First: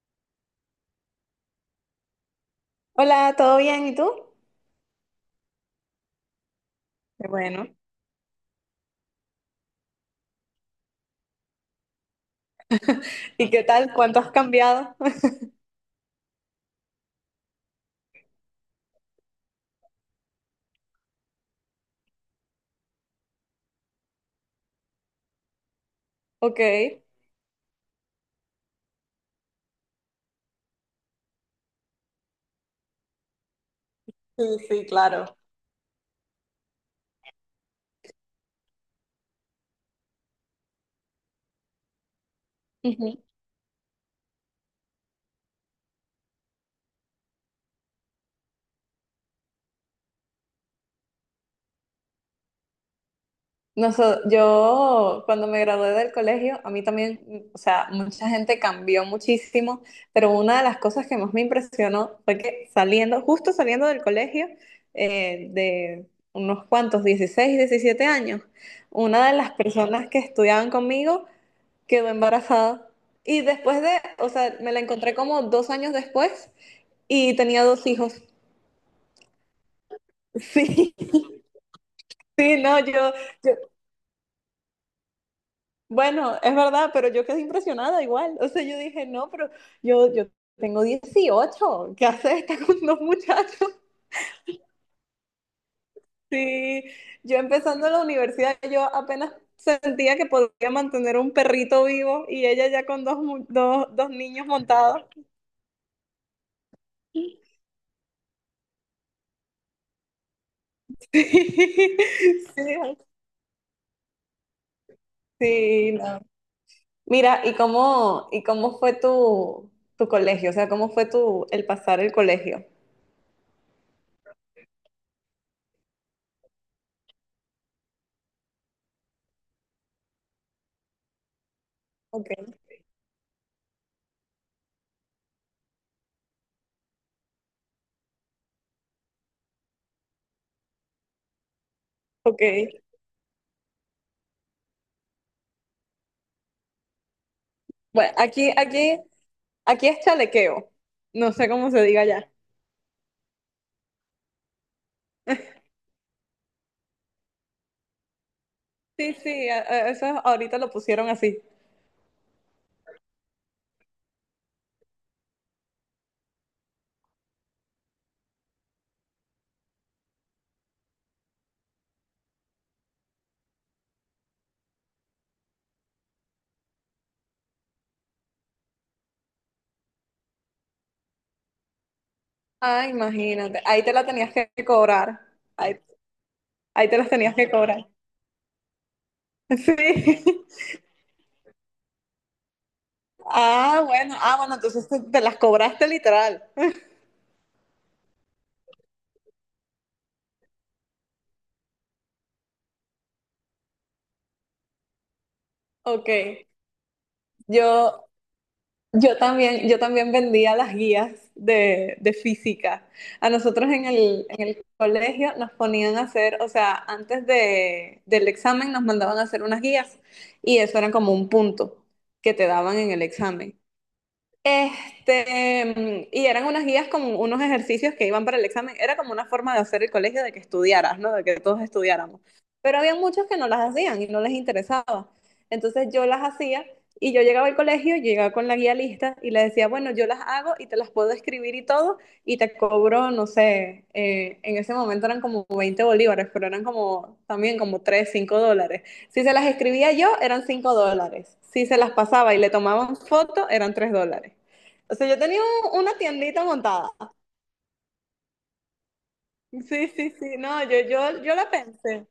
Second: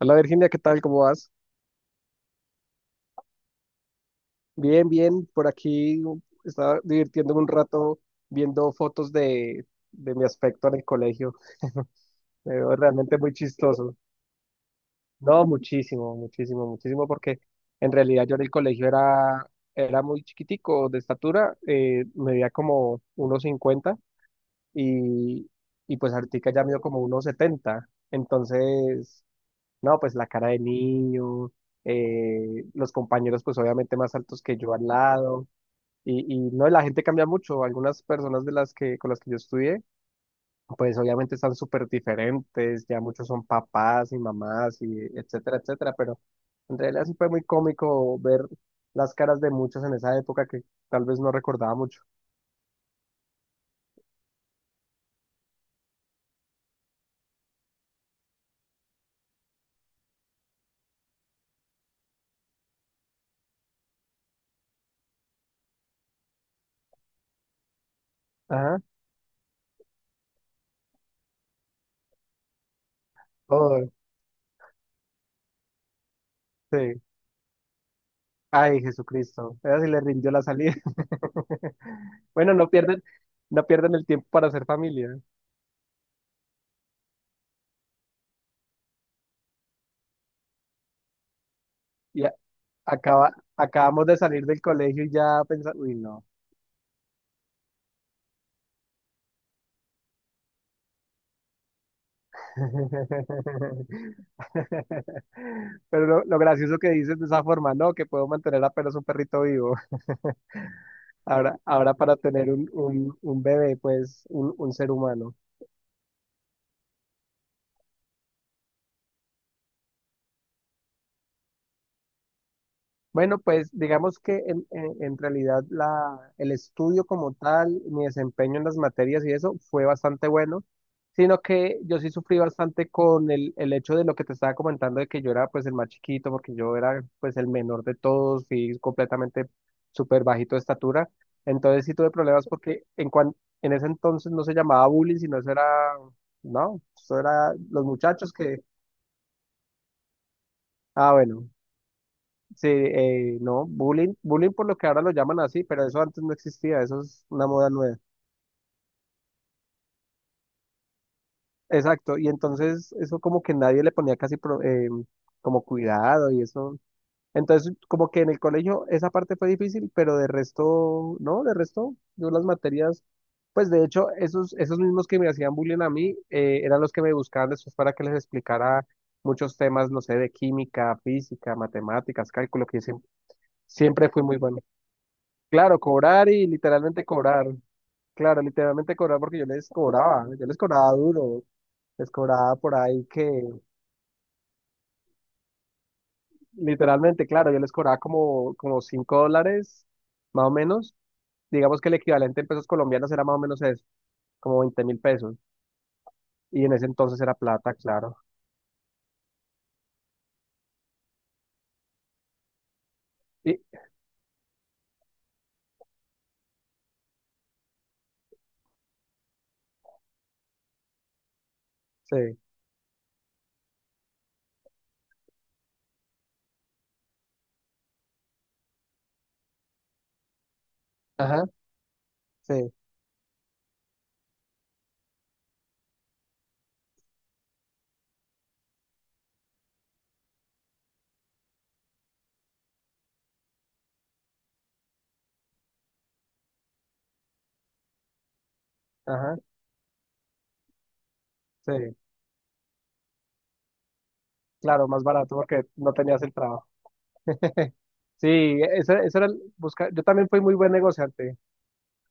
Hola Virginia, ¿qué tal? ¿Cómo vas? Hola, ¿todo bien? ¿Y tú? Bien, bien, por aquí estaba Qué divirtiéndome un bueno. rato viendo fotos de mi aspecto en el colegio. Me veo realmente muy ¿Y qué tal? chistoso. ¿Cuánto has cambiado? No, muchísimo, muchísimo, muchísimo, porque en realidad yo en el colegio era muy chiquitico de estatura, medía como 1,50 y, y pues ahorita Ok. ya mido como 1,70. Entonces. No, pues la cara de niño, los compañeros pues obviamente más altos que Sí, yo al sí, claro. lado, y no, la gente cambia mucho, algunas personas con las que yo estudié, pues obviamente están súper diferentes, ya Ujú. muchos son papás y mamás y etcétera, etcétera, pero en realidad sí fue muy cómico ver las caras de muchos en esa época que tal vez no recordaba mucho. Yo cuando me gradué del colegio, a mí también, o sea, mucha gente cambió muchísimo, pero una de las cosas que más me impresionó fue que saliendo, justo saliendo del colegio, de unos cuantos, 16, 17 años, Ajá, una de las personas que estudiaban conmigo quedó embarazada. Y después oh, de, o sea, me la encontré como dos años después. sí. Y tenía dos hijos. Ay, Jesucristo, ella sí le rindió la salida. Sí, Bueno, sí, no, yo, no pierden el tiempo para hacer familia. bueno, es verdad, pero yo quedé impresionada igual. O sea, yo dije, no, pero yo tengo dieciocho. ¿Qué Y a- haces esta con dos acaba, muchachos? acabamos de salir del colegio y ya pensamos, uy, no. Sí, yo empezando la universidad, yo apenas sentía que podía mantener un perrito vivo y ella ya con dos, dos niños montados. Pero lo gracioso que dices de esa forma, ¿no? Que puedo mantener apenas un perrito vivo. Ahora para tener Sí, un bebé, pues un ser humano. sí, no. Mira, ¿y cómo fue tu, tu colegio? O sea, ¿cómo fue tu, el pasar el colegio? Bueno, pues digamos que en realidad el estudio como tal, mi desempeño en las materias y eso fue bastante bueno, sino que yo sí Ok, sufrí bastante con el hecho de lo que te estaba comentando de que yo era pues el más chiquito, porque yo era pues el menor de todos, fui completamente súper bajito de estatura, entonces sí tuve ok. problemas porque en ese entonces no se llamaba bullying, sino eso era, no, eso era los Bueno, muchachos que, aquí es chalequeo. ah No bueno, sé cómo se diga ya. sí, no, bullying, bullying por lo que ahora lo llaman así, pero eso antes no existía, eso es una moda nueva. Sí, sí, eso ahorita lo pusieron así. Exacto, y entonces eso como que nadie le ponía casi como cuidado y eso. Entonces como que en el colegio esa parte fue difícil, pero de resto, no, de resto, yo las materias, pues de hecho esos mismos que me hacían bullying a mí eran los que me buscaban después para que les explicara muchos temas, no sé, de química, física, matemáticas, cálculo, que Ah, imagínate. Ahí te la siempre fui tenías muy que bueno. cobrar. Claro, Ahí, cobrar y ahí te literalmente las tenías cobrar. que cobrar. Claro, literalmente cobrar porque Sí. Yo les cobraba duro, les cobraba por ahí que, Ah, bueno, ah, bueno, entonces te las cobraste literal. literalmente, claro, yo les cobraba como $5, más o menos. Digamos que el equivalente en pesos colombianos era más o menos eso, como 20.000 pesos. Ok. Y en ese entonces era plata, Yo, claro. yo también, yo también vendía las guías de física. A Y, nosotros en el colegio nos ponían a hacer, o sea, antes de, del examen nos mandaban a hacer unas guías y eso era como un punto que sí, te daban en el examen. Este, y eran unas guías con unos ejercicios que iban para el examen. Era como una forma de hacer el colegio de que estudiaras, ¿no? De que ajá, todos estudiáramos. sí, Pero había muchos que no las hacían y no les interesaba. Entonces yo las hacía y yo llegaba al colegio, yo llegaba con la guía lista y le decía, bueno, yo las hago y te las puedo escribir y todo y te cobro, no sé, en ese momento eran como 20 bolívares, pero eran como también como 3, 5 dólares. Si se ajá, las escribía yo, eran 5 dólares. Si se las sí. pasaba y le tomaban foto, eran 3 dólares. Claro, O más sea, barato porque no una tenías el tiendita trabajo. montada. Sí, eso era, Sí, buscar, yo sí, también sí. fui muy No, buen yo negociante. la pensé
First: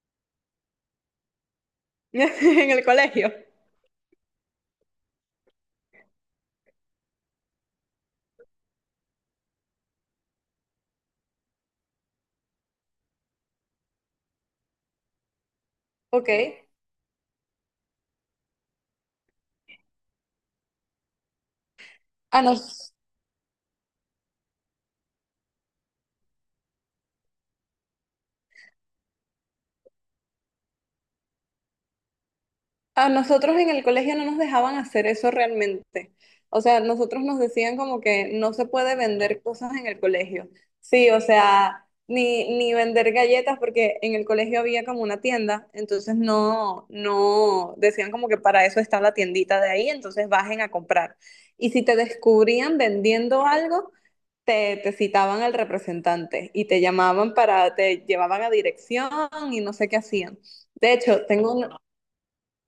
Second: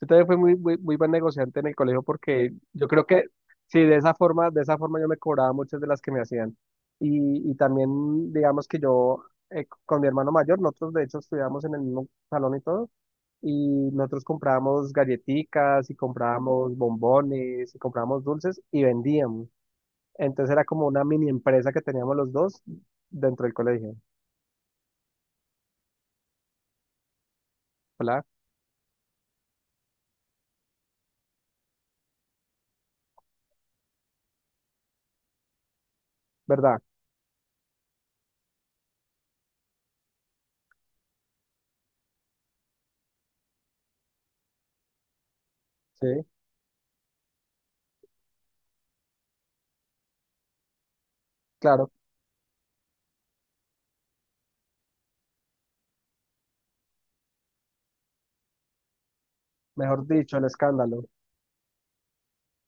Yo también fui muy, muy, muy buen negociante en el colegio porque en el yo creo que colegio. sí, de esa forma yo me cobraba muchas de las que me hacían. Y también, digamos que yo, con mi hermano mayor, nosotros de hecho estudiamos en el mismo salón y todo, y nosotros comprábamos galletitas y Ok. comprábamos bombones y comprábamos dulces y vendíamos. Entonces era como una mini empresa que teníamos los Ah, no. dos dentro del colegio, ¿verdad? A nosotros en el colegio no nos dejaban hacer eso realmente. O sea, ¿Verdad? nosotros nos decían como que no se puede vender cosas en el colegio. Sí, o sea, ni vender galletas porque en el colegio había como una tienda, entonces Sí, no, no, decían como que para eso está la tiendita de ahí, entonces bajen a comprar. Y si claro. te descubrían vendiendo algo, te citaban al representante y te llamaban para, te llevaban a dirección y no sé qué Mejor dicho, hacían. el De escándalo. hecho, tengo, un-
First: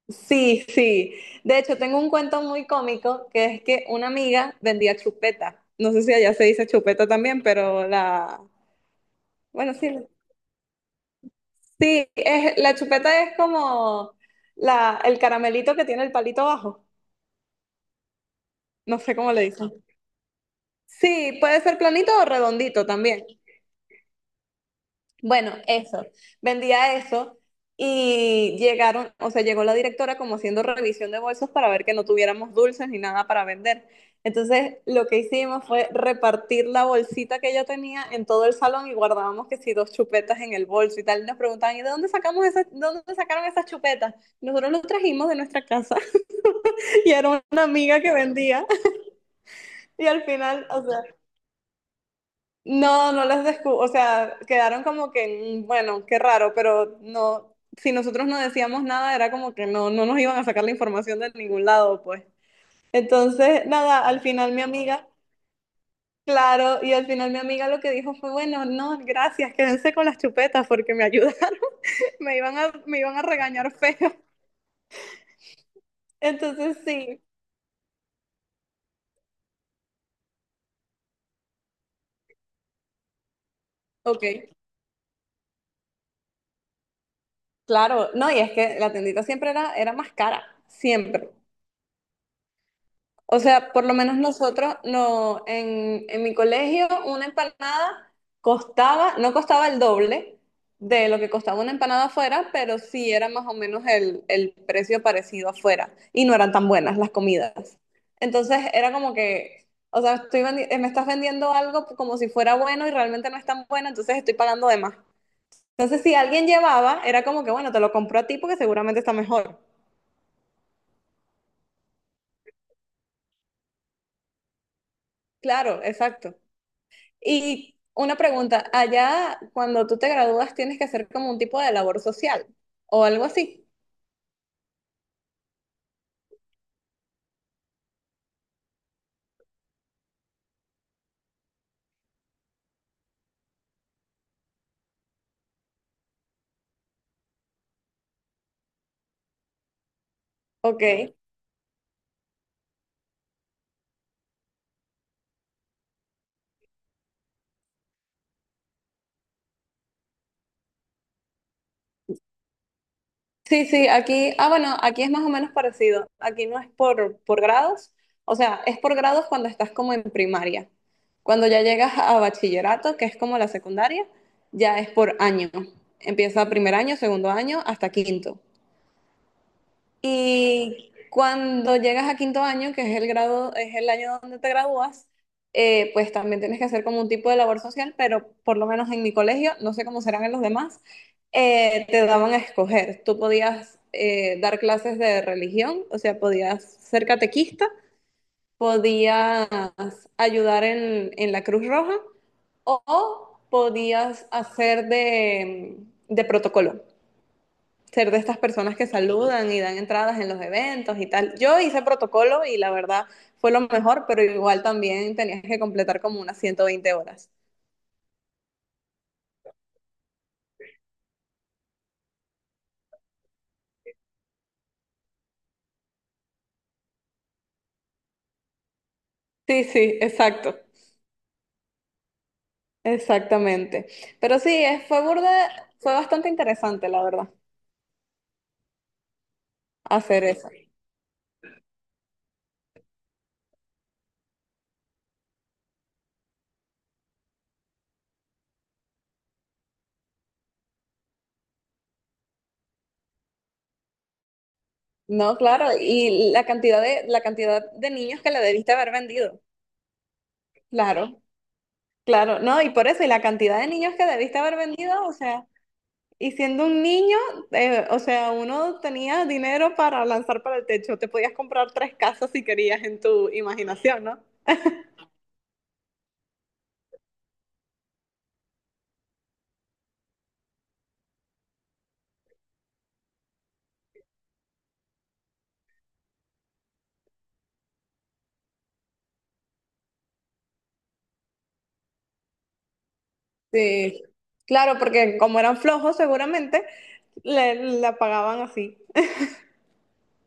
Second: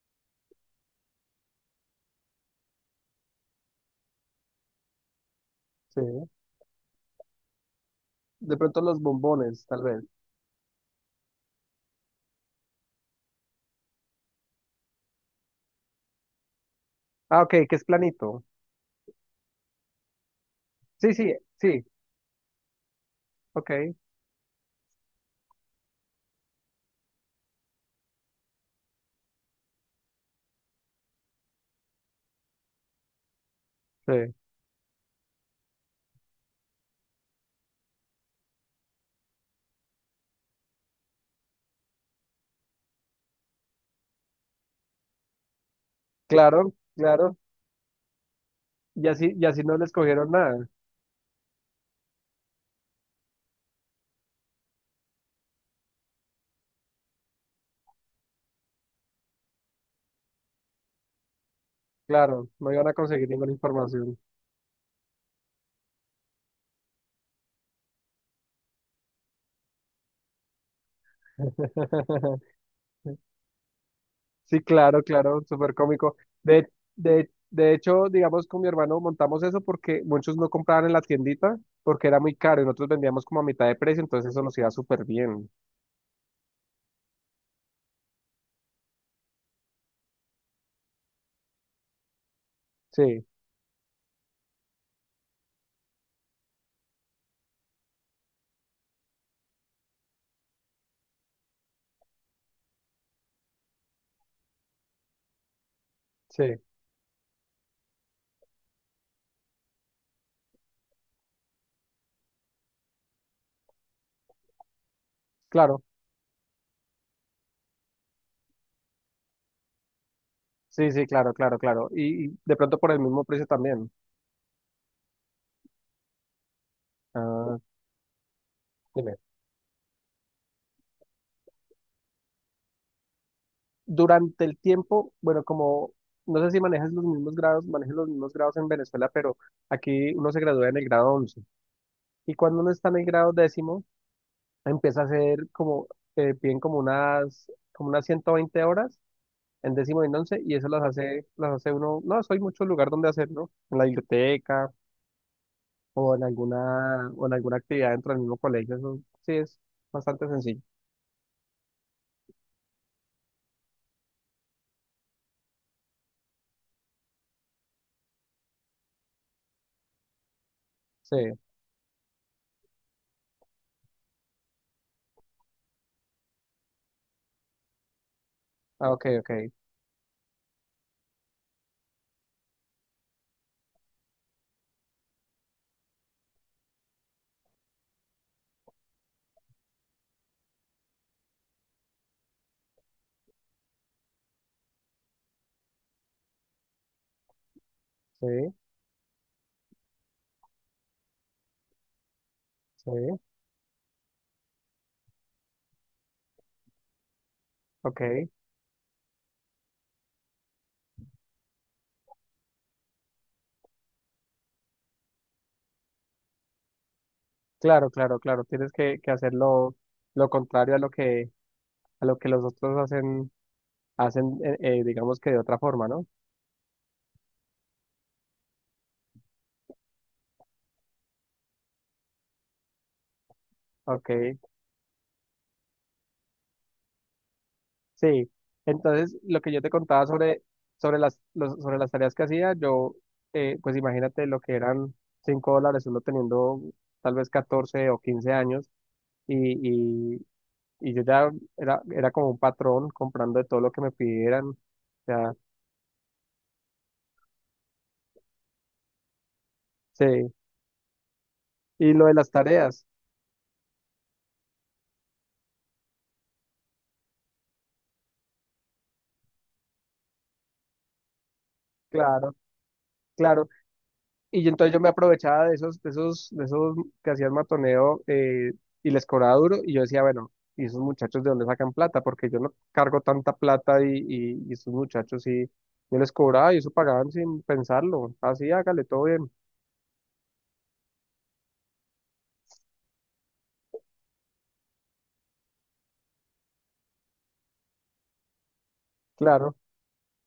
Sí, sí. De hecho, tengo un cuento muy cómico que es que una amiga vendía chupeta. No Sí. sé si allá se dice chupeta también, pero la... De pronto los bombones, Bueno, tal vez. Sí, la chupeta es como la, el caramelito que tiene el palito abajo. Ah, ok, que es planito. No sé cómo le dicen. Sí, sí, Sí, puede ser sí, planito o redondito también. ok, Bueno, eso, vendía eso y llegaron, o sea, llegó la directora como haciendo revisión de bolsos para ver que no tuviéramos dulces ni nada para vender. sí. Entonces, lo que hicimos fue repartir la bolsita que yo tenía en todo el salón y guardábamos que si dos chupetas en el bolso y tal. Y nos preguntaban, ¿de dónde sacaron esas chupetas? Nosotros los trajimos de nuestra casa Claro, y era claro. una amiga que vendía. Y así no les Y al cogieron nada. final, o sea, no, no las descubrí, o sea, quedaron como que, mm, bueno, qué raro, pero no, si nosotros no decíamos nada, era como que no nos iban a sacar la información de ningún lado, pues. Claro, no iban a conseguir ninguna Entonces, nada, información. al final mi amiga, claro, y al final mi amiga lo que dijo fue, bueno, no, gracias, quédense con las chupetas porque me ayudaron, me iban a regañar feo. Sí, claro, claro, súper cómico. De, Entonces, sí, de hecho, digamos, con mi hermano montamos eso porque muchos no compraban en la tiendita porque era muy caro y nosotros vendíamos como a mitad de precio, ok, entonces eso nos iba súper bien. claro, no, y es que la tendita siempre era más cara, siempre. Sí, O sea, por lo menos nosotros, no, en mi colegio una empanada costaba, no costaba el doble de lo que costaba una empanada afuera, pero sí era más o menos el precio parecido afuera y no eran sí, tan buenas las comidas. Entonces era como que, o sea, me estás vendiendo algo como si fuera bueno y realmente no es tan bueno, entonces estoy pagando de más. claro. Entonces si alguien llevaba, era como que, bueno, te lo compro a ti porque seguramente está mejor. Sí, sí, claro, claro, claro. Y de pronto por el mismo precio también. Claro, exacto. Ah, Y una pregunta, dime. allá cuando tú te gradúas tienes que hacer como un tipo de labor social o algo así. Durante el tiempo, bueno, como no sé si manejas los mismos grados, manejas los mismos grados en Venezuela, pero aquí uno se gradúa en el grado once. Y cuando uno está en el grado décimo, empieza a hacer como, piden como unas 120 horas en décimo y en once, y eso Ok. Las hace uno, no, eso hay mucho lugar donde hacerlo, en la biblioteca o en alguna actividad dentro del mismo colegio, eso sí es bastante sencillo. Sí, sí, aquí, ah, bueno, aquí es más o menos parecido. Aquí no es por grados, o sea, es por grados cuando estás como en primaria. Sí, Cuando ya llegas a bachillerato, que es como la secundaria, ya es por año. Empieza primer año, segundo año, hasta quinto. ah, ok, ok, Y cuando llegas a quinto año, que es el grado, es el año donde te gradúas, pues también tienes que hacer como un tipo de labor social, pero por lo menos en mi colegio, no sé cómo serán en los demás, te daban a escoger. Tú podías dar clases de religión, o sea, podías ser catequista, sí, podías ayudar en la Cruz Roja sí, o podías hacer de protocolo, ser de ok. estas personas que saludan y dan entradas en los eventos y tal. Yo hice protocolo y la verdad fue lo mejor, pero igual también tenías que completar como unas 120 horas. Claro, claro, claro. Tienes que hacer lo contrario a a lo que los otros hacen digamos que de otra forma, ¿no? Sí, sí, exacto, exactamente. Ok, Pero sí, fue burda, fue bastante interesante, la verdad, sí. Entonces, lo que yo te contaba hacer eso. Sobre las tareas que hacía, pues imagínate lo que eran $5 uno teniendo tal vez 14 o 15 años y, y, y yo ya era como un patrón comprando de todo lo que me pidieran. O sea, No, claro, y la cantidad de niños que le debiste haber vendido. sí. Claro, Y lo de las claro, no, y tareas, por eso, y la cantidad de niños que debiste haber vendido, o sea, y siendo un niño, o sea, uno tenía dinero para lanzar para el techo. Te podías comprar tres casas claro. si querías en tu Claro. imaginación, ¿no? Entonces yo me aprovechaba de de esos que hacían matoneo, y les cobraba duro. Y yo decía, bueno, ¿y esos muchachos de dónde sacan plata? Porque yo no cargo tanta plata y esos muchachos sí, yo les cobraba y eso pagaban sin pensarlo. Así, hágale, todo bien. Sí, claro, porque como eran flojos, seguramente le, la pagaban así. Claro.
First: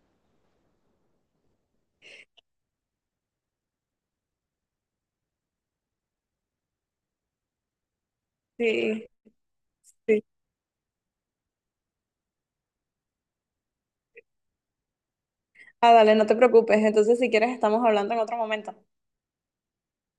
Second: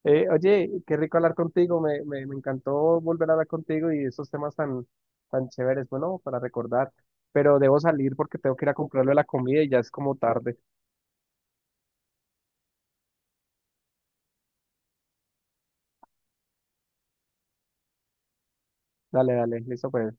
Oye, qué rico hablar contigo. Me encantó volver a hablar contigo y esos temas tan, tan chéveres. Bueno, para recordar. Pero debo salir porque tengo que ir a Sí, comprarle la comida y ya es como sí. tarde. Ah, dale, no te preocupes. Entonces, si quieres, estamos hablando en otro momento. Dale, dale, listo, pues.